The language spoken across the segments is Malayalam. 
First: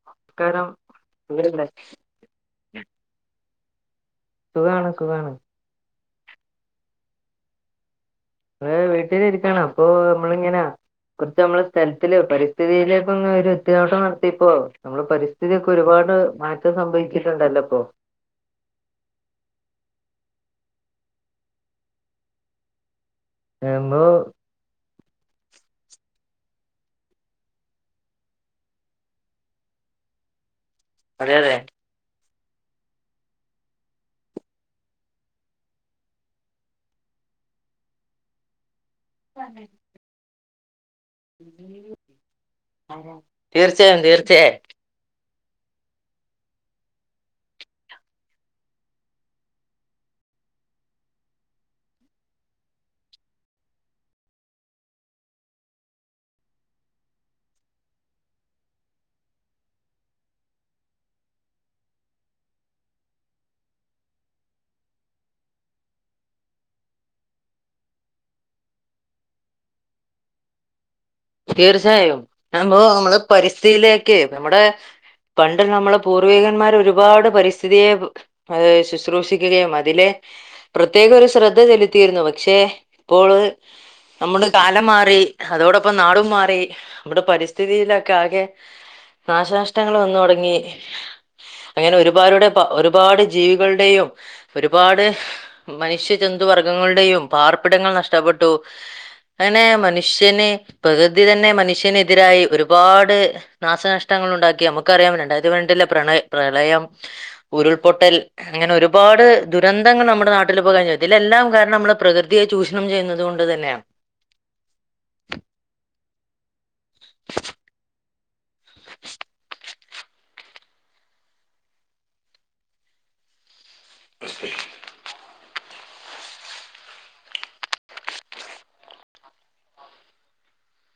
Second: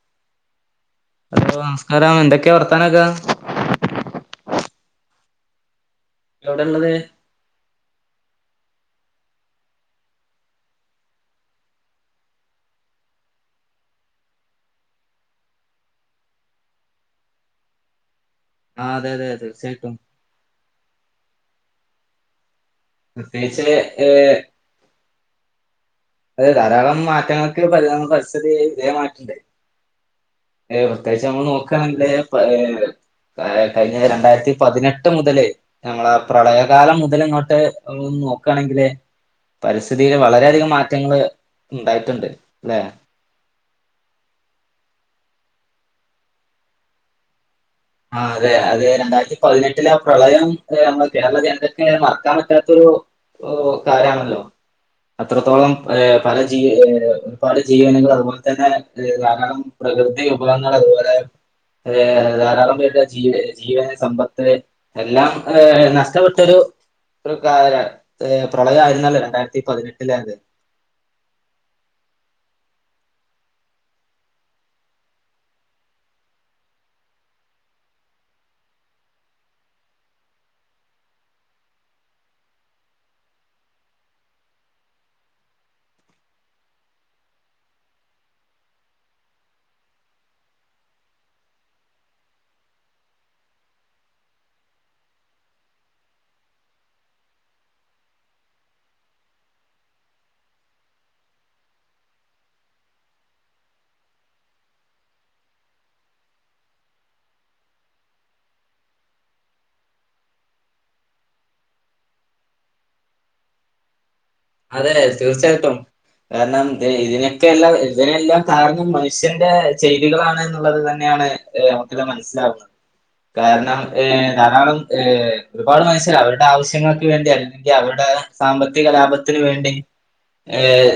[unintelligible] ഹലോ നമസ്കാരം എന്തൊക്കെ വർത്താനൊക്കെ സുഖാണ് സുഖാണ് ഇപ്പെവടെള്ളത് ദേ വീട്ടിലിരിക്കാണ് അപ്പോ നമ്മളിങ്ങനാ കൊർച്ച് നമ്മള് സ്ഥലത്തില് പരിസ്ഥിതിയിലേക്കൊന്ന് ഒരു എത്തിനോട്ടം നടത്തീപ്പോ നമ്മളെ പരിസ്ഥിതിയൊക്കൊരുപാട് മാറ്റം സംഭവിച്ചിട്ട്ണ്ടല്ലോ പ്പൊ ആഹ് അതെ അതെ തീർച്ചയായിട്ടും പ്രത്യേകിച്ച് നമ്മ ഏ അതെ ധാരാളം മാറ്റങ്ങൾക്ക് പരിസ്ഥിതി ഇതേ മാറ്റണ്ട് ഏ പ്രത്യേകിച്ച് അതെ നമ്മള് അതെ നോക്കാണെങ്കില് പ ഏ കയ് കയ്ഞ്ഞ രണ്ടായിരത്തി പതിനെട്ട് മുതല് ഞമ്മളെ പ്രളയകാലം മുതല് ഇങ്ങോട്ട് നോക്കാണെങ്കില് പരിസ്ഥിതില് വളരെയധികം മാറ്റങ്ങള് ഇണ്ടായിട്ട്ണ്ട് ലെ തീർച്ചയായും തീർച്ചയായും ആഹ് അതെ അതെ രണ്ടായിരത്തി പതിനെട്ടില് ആ പ്രളയം എ ഞമ്മളെ കേരള ജനതക്ക് മറക്കാൻ പറ്റാത്തൊരു ഓ കാരാണല്ലോ അത്രത്തോളം ഏ പല ജീ ഒരുപാട് ജീവനുകൾ അതുപോലെ തന്നെ ധാരാളം പ്രകൃതി വിഭവങ്ങൾ അതുപോലെ ഏ ധാരാളം ജീ ജീവന് സമ്പത്ത് എല്ലാം ഏ നഷ്ടപ്പെട്ടൊരു ഒരു കാരാണ് പ്രളയമായിരുന്നല്ലേ രണ്ടായിരത്തി പതിനെട്ടിലെ അത് തീർച്ചയായും നമ്മോ നമ്മള് പരിസ്ഥിയിലേക്ക് നമ്മുടെ പണ്ട് നമ്മളെ പൂർവികന്മാർ ഒരുപാട് പരിസ്ഥിതിയെ ഏ ശുശ്രൂഷിക്കുകയും അതിലെ പ്രത്യേക ഒരു ശ്രദ്ധ ചെലുത്തിയിരുന്നു പക്ഷേ ഇപ്പോള് നമ്മള് കാലം മാറി അതോടൊ പ്പം നാടും മാറി നമ്മടെ പരിസ്ഥിതിയിലൊക്കെ ആകെ നാശനഷ്ടങ്ങൾ വന്ന് തൊടങ്ങി അങ്ങനെ ഒരുപാരുടെ ഒരുപാട് ജീവികളുടെയും ഒരുപാട് മനുഷ്യജന്തു വർഗ്ഗങ്ങളുടെയും പാർപ്പിടങ്ങൾ നഷ്ടപ്പെട്ടു അങ്ങനെ മനുഷ്യന് പ്രകൃതി തന്നെ മനുഷ്യനെതിരായി ഒരുപാട് നാശനഷ്ടങ്ങൾ ഉണ്ടാക്കി നമ്മക്കറിയാം രണ്ടായിരത്തി പതിനെട്ടിലെ പ്രയ പ്രളയം ഉരുൾപൊട്ടൽ അങ്ങനെ ഒരുപാട് ദുരന്തങ്ങൾ നമ്മുടെ നാട്ടിൽപ്പൊ കഴിഞ്ഞു ഇതിലെല്ലാം കാരണം നമ്മളെ പ്രകൃതിയെ ചൂഷണം ചെയ്യുന്നുന്നത് കൊണ്ട് തന്നെയാണ് [inaudible] അതെ തീർച്ചയായിട്ടും കാരണം ഇത് ഇതിനൊക്കെ എല്ലാം ഇതിനെല്ലാം കാരണം മനുഷ്യന്റെ ചെയ്തികളാണ് എന്നുള്ളത് തന്നെയാണ് നമുക്കെല്ലാം മനസ്സിലാവുന്നത് കാരണം ഏഹ് ധാരാളം ഏഹ് ഒരുപാട് മനുഷ്യർ അവരുടെ ആവശ്യങ്ങൾക്ക് വേണ്ടി അല്ലെങ്കി അവരുടെ സാമ്പത്തിക ലാഭത്തിന് വേണ്ടി ഏഹ്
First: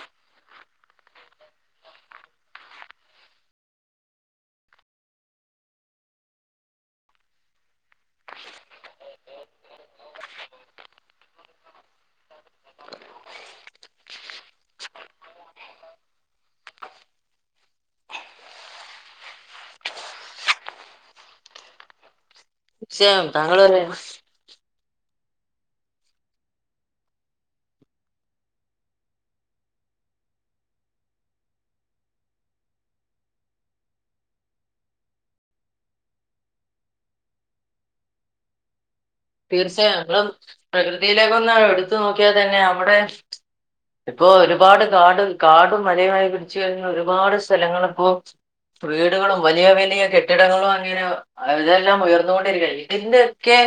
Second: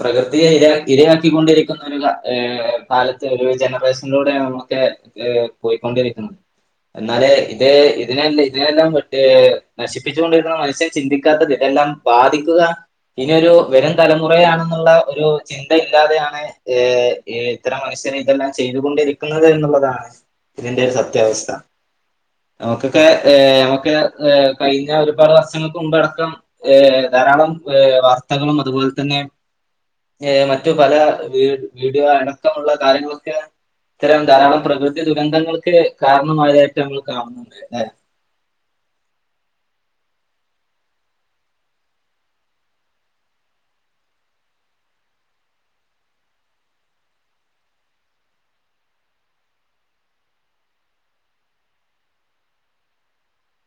പ്രകൃതിയെ ഇ ഇരയാക്കിക്കൊണ്ടിരിക്കുന്ന ഒരു പാലത്തെ കാലത്ത് ഒരു ജനറേഷനിലൂടെ നമുക്ക് പോയിക്കൊണ്ടിരിക്കണ്ട് എന്നാല ഇത് ഇതിനല്ല ഇതിനെല്ലാം മറ്റേ നശിപ്പിച്ചു കൊണ്ടിരിക്കുന്ന മനുഷ്യ ചിന്തിക്കാത്തത് ഇതെല്ലാം ബാധിക്ക ഇനിയോരു വരും തലമുറ ആണെന്നുള്ള ഒരു എന്ത ഇല്ലാതെയാണ് ഏഹ് ഇത്തരം മനുഷ്യർ ഇതെല്ലാം ചെയ്തുകൊണ്ടിരിക്കുന്നത് എന്നുള്ളതാണ് ഇതിന്റെ ഒരു സത്യാവസ്ഥ നമുക്കൊക്കെ തീർച്ചയായും ഏഹ് താങ്കൾ നമുക്ക് ഏഹ് കഴിഞ്ഞ ഒരുപാട് വർഷങ്ങൾക്ക് കൊണ്ടടക്കാം ഏഹ് ധാരാളം ഏഹ് വാർത്തകളും അതുപോലെ തന്നെ ഏഹ് മറ്റു പല വീട് വീട് അടക്കമുള്ള കാര്യങ്ങളൊക്കെ ഇത്തരം ധാരാളം പ്രകൃതി ദുരന്തങ്ങൾക്ക് കാരണമായതായിട്ട് നമ്മൾ കാണുന്നുണ്ട് അല്ലെ തീർച്ചയായും ഞമ്മും പ്രകൃതിയിലേക്ക ഒന്ന് അടുത്തു നോക്കിയാൽ തന്നെ നമ്മടെ ഇപ്പൊ ഒരുപാട് കാട് കാടും മലയുമായി പിടച്ച് കഴിഞ്ഞ ഒരുപാട് സ്ഥലങ്ങളിപ്പോ വീടുകളും വലിയ വലിയ കെട്ടിടങ്ങളും അങ്ങനെ അതെല്ലാം ഉയർന്നു കൊണ്ടിരിക്കുകയാ ഇതിന്റെയൊക്കെ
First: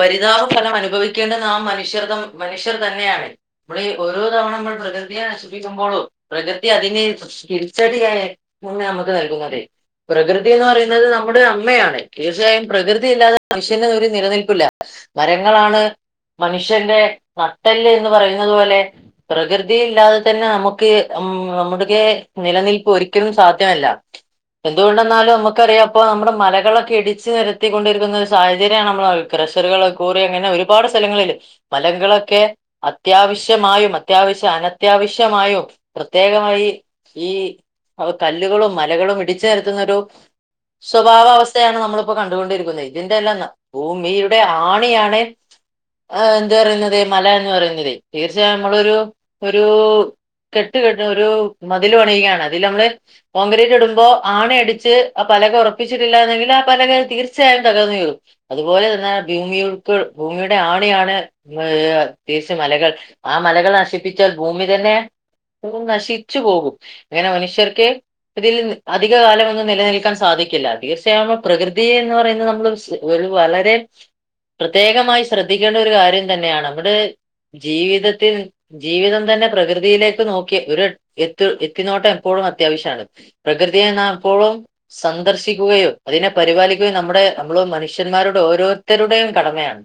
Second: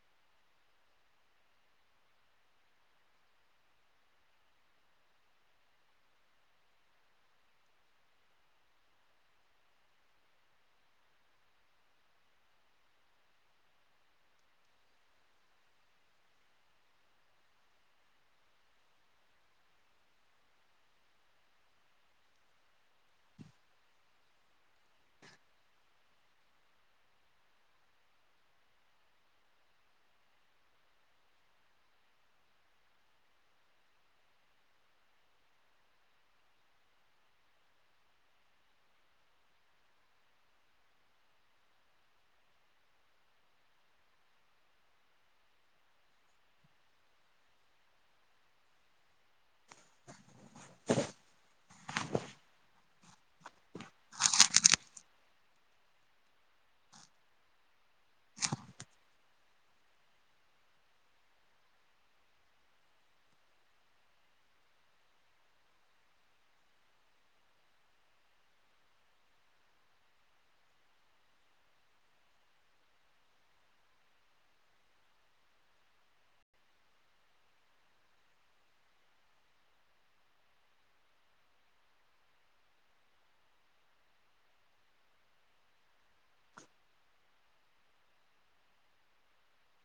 പരിതാപ ഫലം അനുഭവിക്കേണ്ട നാം മനുഷ്യർ മനുഷ്യർ തന്നെയാണ് ഇവിടെ ഓരോ തവണ നമ്മൾ പ്രകൃതിയെസൂപിക്കുമ്പോളോ പ്രകൃതി അതിനെ തിരിച്ചടിയായ മുന്നേ നമുക്ക് നൽകുന്നുന്നതേ പ്രകൃതി എന്ന് പറയുന്നത് നമ്മുടെ അമ്മയാണ് തീർച്ചയായും പ്രകൃതിയില്ലാതെ മനുഷ്യന ഒരു നിലനിൽ പില മരങ്ങളാണ് മനുഷ്യന്റെ നട്ടല് എന്ന് പറയുന്നത് പോലെ പ്രകൃതി ഇല്ലാതെ തന്നെ നമുക്ക് ഉം നമ്മുടെ നിലനിൽപ്പ് ഒരിക്കലും സാധ്യമല്ല എന്തുകൊണ്ടെന്നാലും നമുക്കറിയാം അപ്പ നമ്മുടെ മലകളൊക്കെ ഇടിച്ച് നിരത്തിക്കൊണ്ടിരിക്കുന്ന ഒരു സാഹചര്യമാണ് നമ്മൾ ക്രഷറുകൾ കൂറി അങ്ങനെ ഒരുപാട് സ്ഥലങ്ങളില് മലങ്ങളൊക്കെ അത്യാവശ്യമായും അത്യാവശ്യം അനത്യാവശ്യമായും പ്രത്യേകമായി ഈ കല്ലുകളും മലകളും ഇടിച്ച് നിരത്തുന്നൊരു സ്വഭാവ അവസ്ഥയാണ് നമ്മളിപ്പോ കണ്ടുകൊണ്ടിരിക്കുന്നത് ഇതിന്റെല്ലാംന്നാ ഭൂമി മീടെ ആണിയാണ് ആഹ് എന്ത് പറയുന്നത് മല എന്ന് പറയുന്നത് തീർച്ചയായും നമ്മളൊരു ഒരൂ കെട്ട് കെട്ട ഒരു മതില് പണിയുകയാണ് അതില് നമ്മള് കോൺക്രീറ്റ് ഇടുമ്പോ ആണയടിച്ച് ആ പലക ഉറപ്പിച്ചിട്ടില്ലാ ന്നങ്കിൽ ആ പലക തീർച്ചയായും തകർന്നു വരും അതുപോലെ തന്നെ ഭൂമിക്ക് ഭൂമിയുടെ ആണിയാണ് തീർച്ച മലകൾ ആ മലകൾ നശിപ്പിച്ചാൽ ഭൂമി തന്നെ നശിച്ചു പോകും അങ്ങനെ മനുഷ്യർക്ക് ഇതിൽ അധിക കാലംന്നും നിലനിൽക്കാൻ സാധിക്കില്ല തീർച്ചയായുമൾ പ്രകൃതിയ എന്ന് പറയുന്നത് നമ്മൾ ഒരു വളരെ പ്രത്യേകമായി ശ്രദ്ധിക്കേണ്ട ഒരു കാര്യം തന്നെയാണ് നവിടെ ജീവിതത്തിൽ ജീവിതം തന്നെ പ്രകൃതിയിലേക്ക് നോക്കി ഒരു എത്ത എത്തിനോട്ടം എപ്പോഴും അത്യാവശ്യമാണ് പ്രകൃതിയ എന്നാ ഇപ്പോഴും സന്ദർശിക്കുകയോ അതിനെ പരിപാലിക്കുകയും നമ്മുടെ നമ്മൾ മനുഷ്യന്മാരുടെ ഓരോ ഇത്തരുടെയും കടമയാണ്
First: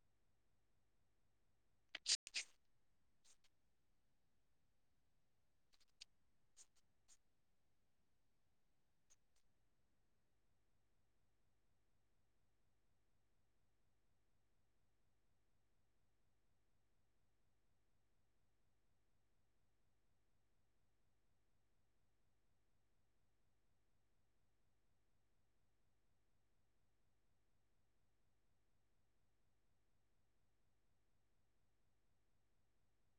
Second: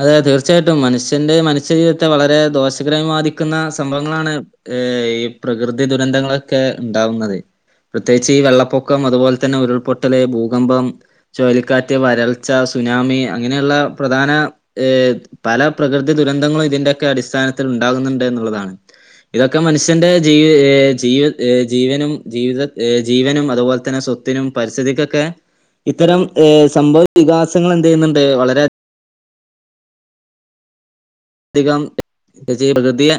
അതെ തീർച്ചയായിട്ടും മനുഷ്യന്റെ മനുഷ്യജീവിതത്തെ വളരെ ദോഷകരമായി ബാധിക്കുന്ന സംഭവങ്ങളാണ് ഏർ ഈ പ്രകൃതി ദുരന്തങ്ങളൊക്കെ ഉണ്ടാവുന്നത് പ്രത്യേകിച്ച് ഈ വെള്ളപ്പൊക്കം അതുപോലെ തന്നെ ഉരുൾപൊട്ടല് ഭൂകമ്പം ചുഴലിക്കാറ്റ്, വരൾച്ച, സുനാമി അങ്ങനെയുള്ള പ്രധാന ഏ പല പ്രകൃതി ദുരന്തങ്ങളും ഇതിന്റോക്കെ അടിസ്ഥാനത്തിൽ ഉണ്ടാകുന്നുണ്ട് എന്നുള്ളതാണ്. ഇതൊക്കെ മനുഷ്യന്റെ ജീ ഏ ജീവ ഏ ജീവനും ജീവിത ഏ ജീവനും അതുപോലെ തന്നെവ സോ ത്തിനും പരിസ്ഥിതിക്കൊക്കെ, ഇത്തരം സംഭവ വികാസങ്ങൾ എന്ത് ചെയ്യുന്നുണ്ട് വളരെ അധികം [inaudible] പ്രകൃതിയ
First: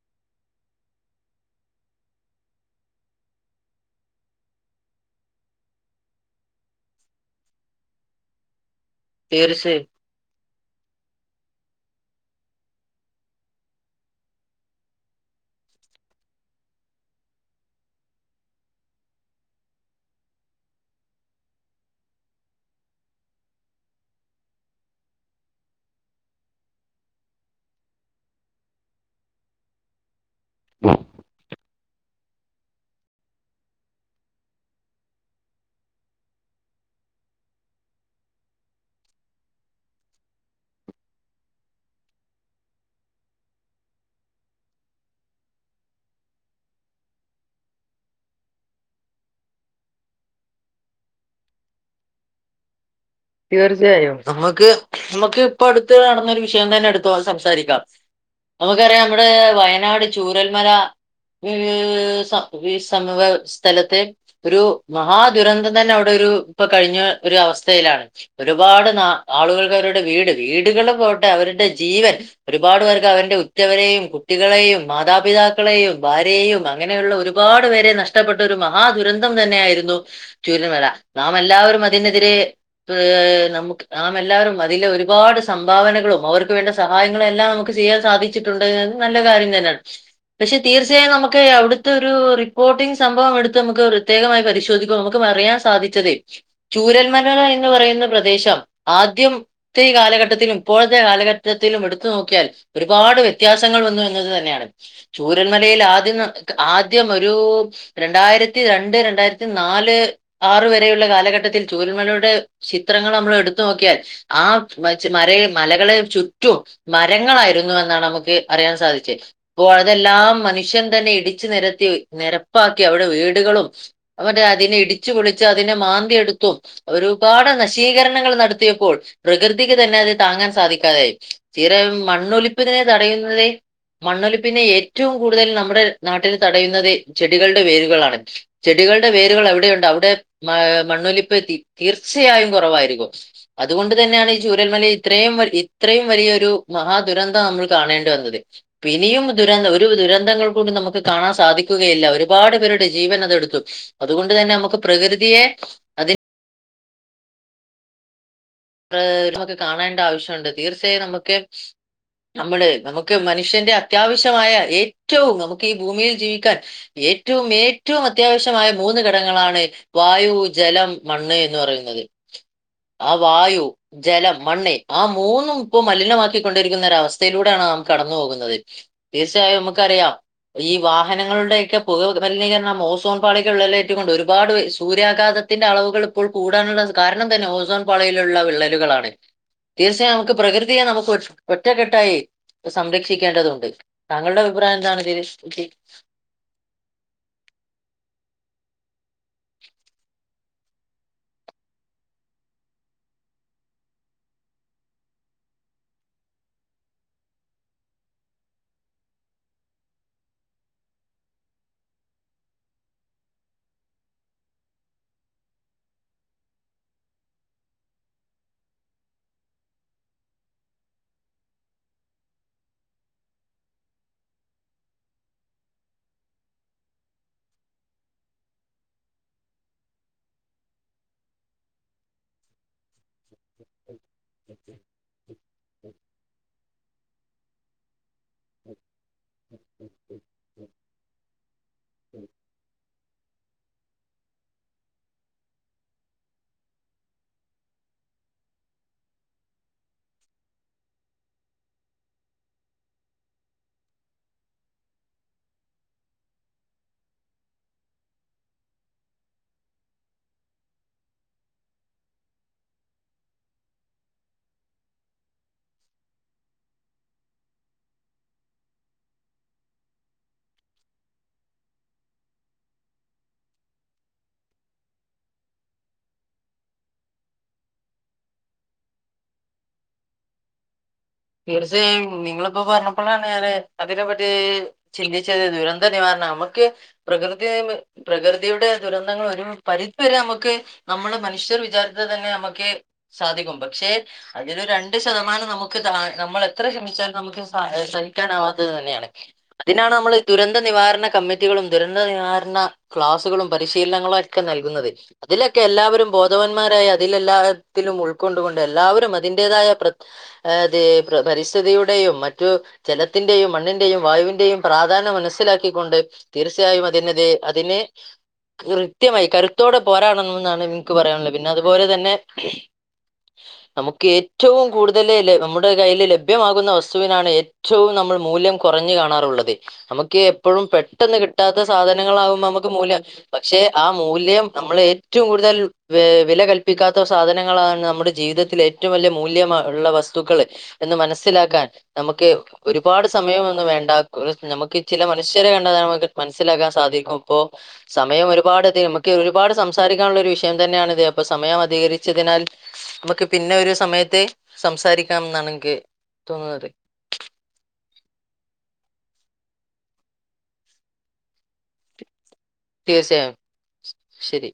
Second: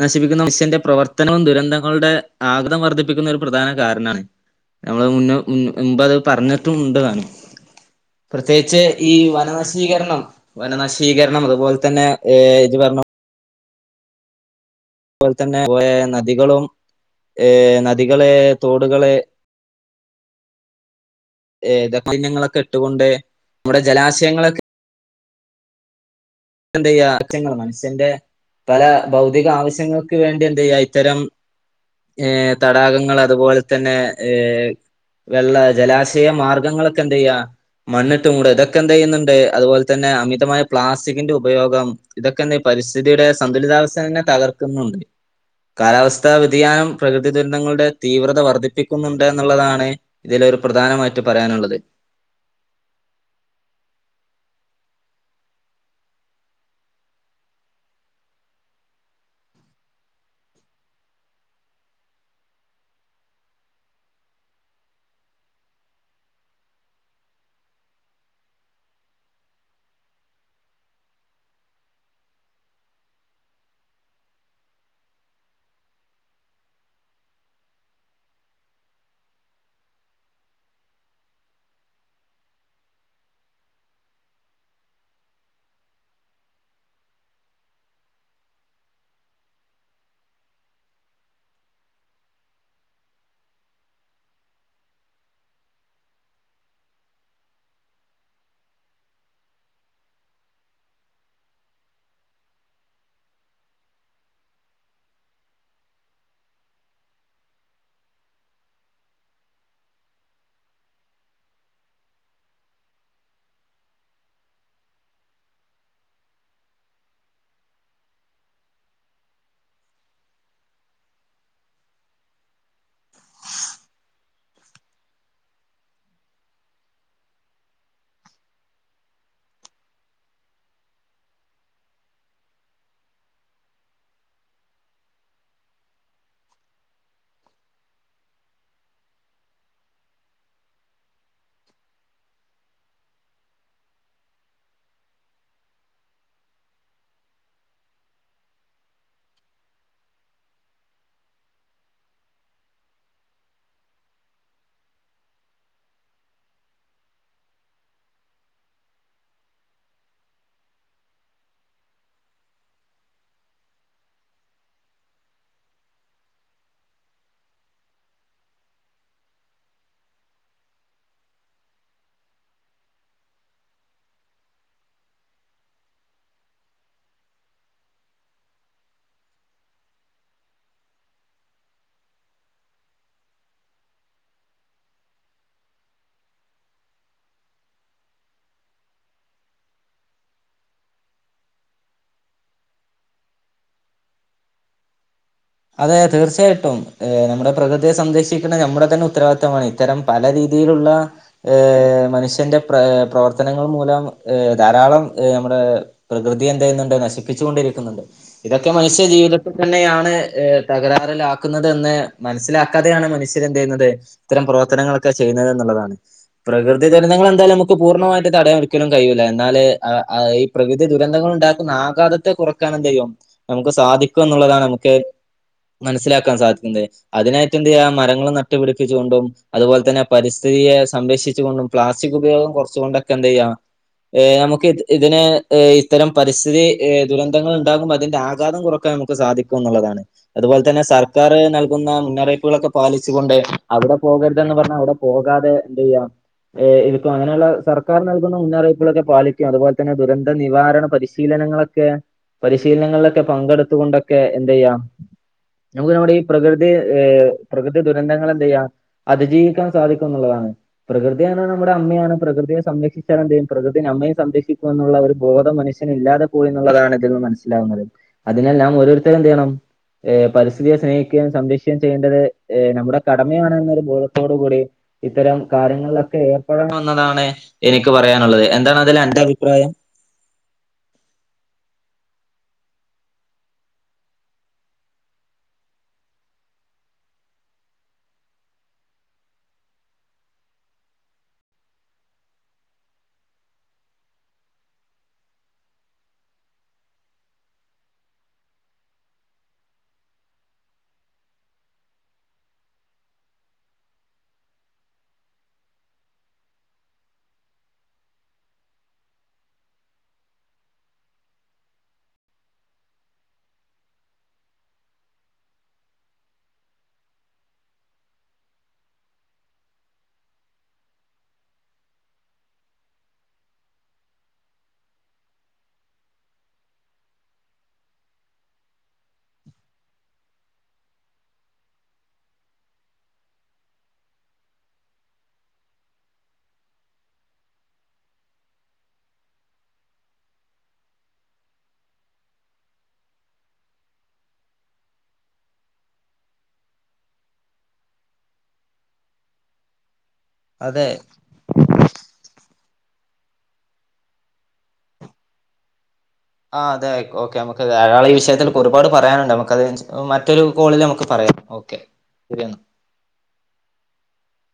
നശിപ്പിക്കുന്ന മനുഷ്യന്റെ പ്രവർത്തനവും ദുരന്തങ്ങളുടെ ആഗതം വർദ്ധിപ്പിക്കുന്ന ഒരു പ്രധാന കാരണമാണ്. നമ്മള് മുന്നേ മുമ്പ് അത് പറഞ്ഞിട്ടും ഉണ്ട് താണും. പ്രത്യേകിച്ച് ഈ വന തീർച്ചയായും നശീകരണം, വന നശീകരണം അതുപോലെ തന്നെ ഇത് പറഞ്ഞു അതുപോലെ തന്നെ പോലെ നദികളും ഏഹ നദികളെ, തോടുകളെ, [unintelligible] മാലിന്യയങ്ങളൊക്കെ ഇട്ടുകൊണ്ട് നമ്മുടെ ജലാശയങ്ങളൊക്കെ [unintelligible] മനുഷ്യന്റെ പല ഭൗതിക ആവശ്യങ്ങൾ വേണ്ടി എന്ത ചെയ്യാ ഇത്തരം ഏ തടാകങ്ങൾ അതുപോലെ തന്നെ ഏ വെള്ള, ജലാശയ മാർഗങ്ങളൊക്കെ എന്തയ്യാ മണ്ണിട്ട് മൂട ഇതൊക്കെ എന്തയ്യുന്നുണ്ട് അതുപോലെ തന്നെ അമിതമായ പ്ലാസ് പ്ലാസ്റ്റിക്കിന്റെ ഉപയോഗം ഇതൊക്കെന്തയ്യാ ഈ പരിസ്ഥിതിയുടെ സന്തുലിതാവസ്ഥ തന്നെ തകർക്കുന്നുണ്ട്. കാലാവസ്ഥാ വ്യതിയാനം പ്രകൃതി ദുരന്തങ്ങളുടെ തീവ്രത വർദ്ധിപ്പിക്കുന്നുണ്ട് എന്നുള്ളതാണ്. ഇതില് ഒരു പ്രധാനമായിട്ട് പറയാനുള്ളത്. തീർച്ചയായും. നമുക്ക് നമുക്ക് ഇപ്പൊ അടുത്ത് നടന്നൊരു വിഷയം തന്നെ എടുതോ സംസാരിക്കാം. നമുക്കറിയാം നമ്മുടെ വയനാട് ചൂരൽമല. [unintelligible] സ്ഥലത്തെ ഒരു മഹാ ദുരന്തം തന്നെ അവിടെ ഒരു ഇപ്പൊ കഴിഞ്ഞ ഒരു അവസ്ഥയിലാണ്. ഒരുപാട് ആളുകൾക്ക് അവരുടെ വീട് വീടുകൾ, പോട്ടെ അവരുടെ ജീവൻ. ഒരുപാട് പേർക്ക് അവന്റെ ഉറ്റവരെയും, കുട്ടികളെയും, മാതാപിതാക്കളെയും, ഭാര്യയെയും, അങ്ങനെയുള്ള ഒരു ഒരുപാട് പേരെ നഷ്ടപ്പെട്ട ഒരു മഹാദുരന്തം തന്നെയായിരുന്നു. ചൂരൽമല. നാം എല്ലാവരും അതിനെതിരെ നാമല്ലാവരും എല്ലാവരും അതിലെ ഒരുപാട് സംഭാവനകളും, അവർക്ക് വേണ്ട സഹായങ്ങളും, എല്ലാം നമുക്ക് ചെയ്യാൻ സാധിച്ചിട്ടുണ്ട്. അത് നല്ല കാര്യം തന്നെയാണ്. പക്ഷെ തീർച്ചയായും നമുക്ക് അവിടുത്തെ ഒരു റിപ്പോർട്ടിംഗ് സംഭവം എടുത്ത് നമുക്ക് പ്രത്യകമായി പരിശോധി നമുക്ക് അറിയൻ സാധിച്ചത് ചൂരൽമല എന്ന് പറയുന്ന പ്രദേശം ആദ്യം ഈ കാലഘട്ടത്തിലും ഇപ്പോഴത്തെ കാലഘട്ടത്തിലും എടുത്തു നോക്കിയാൽ ഒരുപാട് വ്യത്യാസങ്ങൾ വന്നു എന്നത് തന്നെയാണ്. ചൂരൽമലയിൽ ആദ്യം ആദ്യം ഒരു. രണ്ടായിരത്തി രണ്ട്, രണ്ടായിരത്തി നാല്, ആറ്, വരെയുള്ള കാലഘട്ടത്തിൽ ചൂരൽമലയുടെ ചിത്രങ്ങൾ നമ്മൾ എടുത്തു നോക്കിയാൽ ആ മ മല മലകളെ ചുറ്റും മരങ്ങളായിരുന്നു എന്നാണ് നമുക്ക് അറിയാൻ സാധിച്ചത്. അപ്പോ അതെല്ലാം മനുഷ്യൻ തന്നെ ഇടിച്ചു നിരത്തി നിരപ്പാക്കി അവിടെ വീടുകളും, അവർ അതിനെ ഇടിച്ചു പൊളിച്ച്, അതിനെ മാന്തിയെടുത്തും, ഒരു ഒരുപാട് നശീകരണങ്ങൾ നടത്തിയപ്പോൾ, പ്രകൃതിക്ക് തന്നെ അത് താങ്ങാൻ സാധിക്കാതായി, സ്ഥിരം മണ്ണൊലിപ്പിനെ തടയുന്നത് മണ്ണൊലിപ്പിനെ ഏറ്റവും കൂടുതൽ നമ്മുടെ നാട്ടിൽ തടയുന്നത് ചെടികളുടെ വേരുകളാണ്. ചെടികളുടെ വേരുകൾ എവിടെയുണ്ട് അവിടെ മ മണ്ണൊലിപ്പ് തീർച്ചയായും കുറവായിരിക്കും. അതുകൊണ്ട് തന്നെയാണ് ഈ ചൂരൽമല ഇത്രയും ഇത്രയും വലിയൊരു മഹാദുരന്തം നമ്മൾ കാണേണ്ടി വന്നത്. ഇനിയും ദുരന്തം ഒരു ദുരന്തങ്ങൾ കൂടി നമുക്ക് കാണാൻ സാധിക്കുകയില്ല. ഒരുപാട് പേരുടെ ജീവൻ അത് എടുത്തു. അതുകൊണ്ട് തന്നെ നമുക്ക് പ്രകൃതിയെ, അതിന് ഒക്കെ നമ്മുക്ക് കാണേണ്ട ആവശ്യമുണ്ട്. തീർച്ചയായും നമുക്ക് നമ്മള് നമുക്ക് മനുഷ്യന്റെ അത്യാവശ്യമായ ഏറ്റവും നമുക്ക് ഈ ഭൂമിയിൽ ജീവിക്കാൻ ഏറ്റവും ഏറ്റവും അത്യാവശ്യമായ മൂന്ന് ഘടങ്ങളാണ് വായു, ജലം, മണ്ണ് എന്ന് പറയുന്നത്. ആ വായു ജലം മണ്ണ് ആ മൂന്നും ഇപ്പൊ മലിനമാക്കിക്കൊണ്ടിരിക്കുന്ന ഒര അവസ്ഥയിലൂടെയാണ് നാം കടന്നു പോകുന്നത് തീർച്ചയായും നമുക്കറിയാം ഈ വാഹനങ്ങളുടെയൊക്കെ പുക മലിനീകരണം ഓസോൺ പാളിക്വിള്ളലേറ്റ് കൊണ്ട് ഒരുപാട് സൂര്യാഘാത ത്തിന്റെ അളവുകൾ ഇപ്പോൾ കൂടാനുള്ള കാരണം തന്നെ ഓസോൺ പാളിയിലുള്ള വിള്ളലുകളാണ് തീർച്ചയായും നമുക്ക് പ്രകൃതിയെ നമുക്ക് ഒറ്റ് ഒറ്റക്കെട്ടായി സംരക്ഷിക്കേണ്ടതുണ്ട് താങ്കളുടെ അഭിപ്രായം എന്താണ് ഇതിൽ അതെ തീർച്ചയായിട്ടും ഏഹ് നമ്മുടെ പ്രകൃതിയെ സംരക്ഷിക്കണ നമ്മുടെ തന്നെ ഉത്തരവാദിത്തവമാണ് ഇത്തരം പല രീതിയിലുള്ള ഏഹ് മനുഷ്യന്റെ പ്ര പ്രവർത്തനങ്ങൾ മൂലം ഏഹ് ധാരാളം നമ്മുടെ പ്രകൃതി എന്തെയ്യുന്നുണ്ട് നശിപ്പിച്ചു കൊണ്ടിരിക്കുന്നുണ്ട് ഇതൊക്കെ മനുഷ്യ ജീവിതത്തിൽ തന്നെയാണ് തകരാറിലാക്കുന്നുന്നത് എന്ന് മനസ്സിലാക്കാതെയാണ് മനുഷ്യർ എന്തെയ്യുന്നത് ഇത്തരം പ്രവർത്തനങ്ങളൊക്കെ ചെയ്യുന്നത് എന്നുള്ളതാണ് പ്രകൃതി ദുരന്തങ്ങൾ എന്തായാലും നമുക്ക് പൂർണ്ണമായിട്ട് തടയാൻ ഒരിക്കലും കയൂലാ എന്നാല് ആഹ് പ്രകൃതി ദുരന്തങ്ങൾ ഉണ്ടാക്കുന്ന ആഘാതത്തെ കുറക്കാൻ എന്തെയ്യും നമുക്ക് സാധിക്കും എന്നുള്ളതാണ് നമുക്ക് മനസ്സിലാക്കാൻ സാധിക്കുന്നത് അതിനായിട്ട് എന്തെയ്യാ മരങ്ങൾ നട്ടുപിടിപ്പിച്ചു കൊണ്ടും അതുപോലെ തന്നെ പരിസ്ഥിതിയെ സംരക്ഷിച്ചു കൊണ്ടും പ്ലാസ്റ്റിക് ഉപയോഗം കുറച്ചുകൊണ്ടൊക്കെ എന്തയ്യാ ഏഹ് നമുക്ക് ഇതിനെ ഏഹ് ഇത്തരം പരിസ്ഥിതി ഏഹ് ദുരന്തങ്ങൾ ഉണ്ടാകുമ്പോ അതിന്റെ ആഗാതം കുറക്കാൻ നമുക്ക് സാധിക്കും എന്നുള്ളതാണ് അതുപോലെ തന്നെ സർക്കാർ നൽകുന്ന മുന്നറിയിപ്പുകളൊക്കെ പാലിച്ചു കൊണ്ട് അവിടെ പോകരുതെന്ന് പറഞ്ഞാൽ അവിടെ പോകാതെ എന്തെയ്യാ ഏഹ് ഇരിക്കും അങ്ങനെയുള്ള സർക്കാർ നൽകുന്ന മുന്നറിയിപ്പുകളൊക്കെ പാലിക്കുക അതുപോലെ തന്നെ ദുരന്ത നിവാരണ പരിശീലനങ്ങളൊക്കെ ക്ക പരിശീലനങ്ങളിലൊക്കെ പങ്കെടുത്ത്കൊണ്ടൊക്കെ എന്തെയാ നമുക്ക് നമ്മുടെ ഈ പ്രകൃതി ഏഹ് പ്രകൃതി ദുരന്തങ്ങളെ എന്തെയ്യാ അതിജീവിക്കാൻ സാധിക്കും എന്നുള്ളതാണ് പ്രകൃതിയാണ് നമ്മുടെ അമ്മയാണ് പ്രകൃതിയെ സംരക്ഷിച്ചാല് എന്തേയ്യും പ്രകൃതി നമ്മയും സംരക്ഷിക്കും എന്നുള്ള ഒരു ബോധം മനുഷ്യന് ഇല്ലാതെ പോയി എന്നുള്ളതാണ് ഇതിന്ന് മനസ്സിലാവുന്നത് അതിനാൽ നാം ഓരോരുത്തരും എന്തെയ്യണം ഏഹ് പരിസ്ഥിതിയെ സ്നേഹിക്കുകയും സംരക്ഷിക്കുകയും ചെയ്യേണ്ടത് നമ്മുടെ കടമയാണെന്നൊരു ബോധത്തോടു കൂടി ഇത്തരം കാര്യങ്ങളിലൊക്കെ ഏർപ്പെടണണം എന്നതാണ് എനിക്ക് പറയാനുള്ളത് എന്താണ് അതിൽ അന്റെ അഭിപ്രായം തീർച്ചയായും നിങ്ങളിപ്പോ പറഞ്ഞപ്പോളാണ് ഞാന് അതിനെപ്പറ്റി ചിന്തിച്ചത് ദുരന്ത നിവാരണ നമുക്ക് പ്രകൃതി പറയുമ്പോ പ്രകൃതിയുടെ ദുരന്തങ്ങൾ ഒരു പരിതിവരെ നമുക്ക് നമ്മള് മനുഷ്യർ വിചാരിച്ചാൽ തന്നെ നമ്മുക്ക് സാധിക്കും പക്ഷെ അതിനു രണ്ട് ശതമാനം നമുക്ക് ത നമ്മൾ എത്ര ശ്രമിച്ചാലും നമുക്ക് സ സഹിക്കാനാവാത്തത് തന്നെയാണ് അതിനാണ് നമ്മൾ ദുരന്ത നിവാരണ കമ്മിറ്റികളും ദുരന്ത നിവാരണ ക്ലാസ്സുകളും പരിശീലനങ്ങളും ഒക്കെ നൽകുന്നത് അതിലൊക്കെ എല്ലാവരും ബോധവന്മാരായി അതിലെല്ലാത്തിലും ഉൾക്കൊണ്ടു കൊണ്ട് എല്ലാവരും അതിന്റെതായ പ്ര അത് പരിസ്ഥിതിയുടെയും മറ്റു ജലത്തിന്റെയും മണ്ണിന്റെയും വായുവിന്റെയും പ്രാധാന്യം മനസ്സിലാക്കിക്കൊണ്ട് തീർച്ചയായും അതിനതിരെ അതിന് കൃത്യമായി കരുത്തോടെ പോരാടണം എന്നാണ് എനിക്ക് പറയാനുള്ളത് പിന്നെ അതുപോലെ തന്നെ നമുക്ക് ഏറ്റവും കൂടുതല് നമ്മ ടെ കയ്യിൽ ലഭ്യമാകുന്ന വസ്തുവിനാണ്. ഏറ്റവും നമ്മൾ മൂല്യം കുറഞ്ഞ് കാണാറുള്ളത്. നമുക്ക് എപ്പോളും പെട്ടെന്ന് കിട്ടാത്ത സാധനങ്ങളകുമ്പോ നമുക്ക് മൂല്യം. പക്ഷെ ആ മൂല്യം നമ്മൾ ഏറ്റവും. കൂടുതൽ വില കൽപ്പിക്കാത്ത സാധനങ്ങളാണ്. നമ്മുടെ ജീവിത ത്തിൽ ഏറ്റവും വലിയ മൂല്യം ഉള്ള വസ്തുക്കൾ എന്ന് മനസ്സിലാക്കാൻ നമുക്ക്. ഒരുപാട് സമയം ഒന്ന് വേണ്ടാനമുക്ക് ചില മനുഷ്യരെ കണ്ടാതെനെ നമുക്ക് മനസ്സിലാക്കാൻ സാധിക്കും. ഇപ്പോ സമയം ഒരുപാട്ത് നമുക്ക് ഒരുപാട് സംസാരിക്കാനുള്ള ഒരു വിഷ അതെ വിഷയംതന്നെയണിത്. അപ്പ സമയം അധികരിച്ചതിനാൽ നമുക്ക് പിന്നെ ഒരു സമയത്ത് സംസാരി ക്കാം എന്നാണ്നിക്ക് അഹ് അതെ ഒകെ ന്നമ്മ ക്ക് അയാൾ ഈ വിഷയത്തിന്. ഒരുപാട് പറയാനുണ്ട്. നമുക്കത് മറ്റൊരു കോളിൽ നമുക്ക് പറയാം ഓക്കെ. ഒക്കെന്ന തീർച്ചയായും ശരി.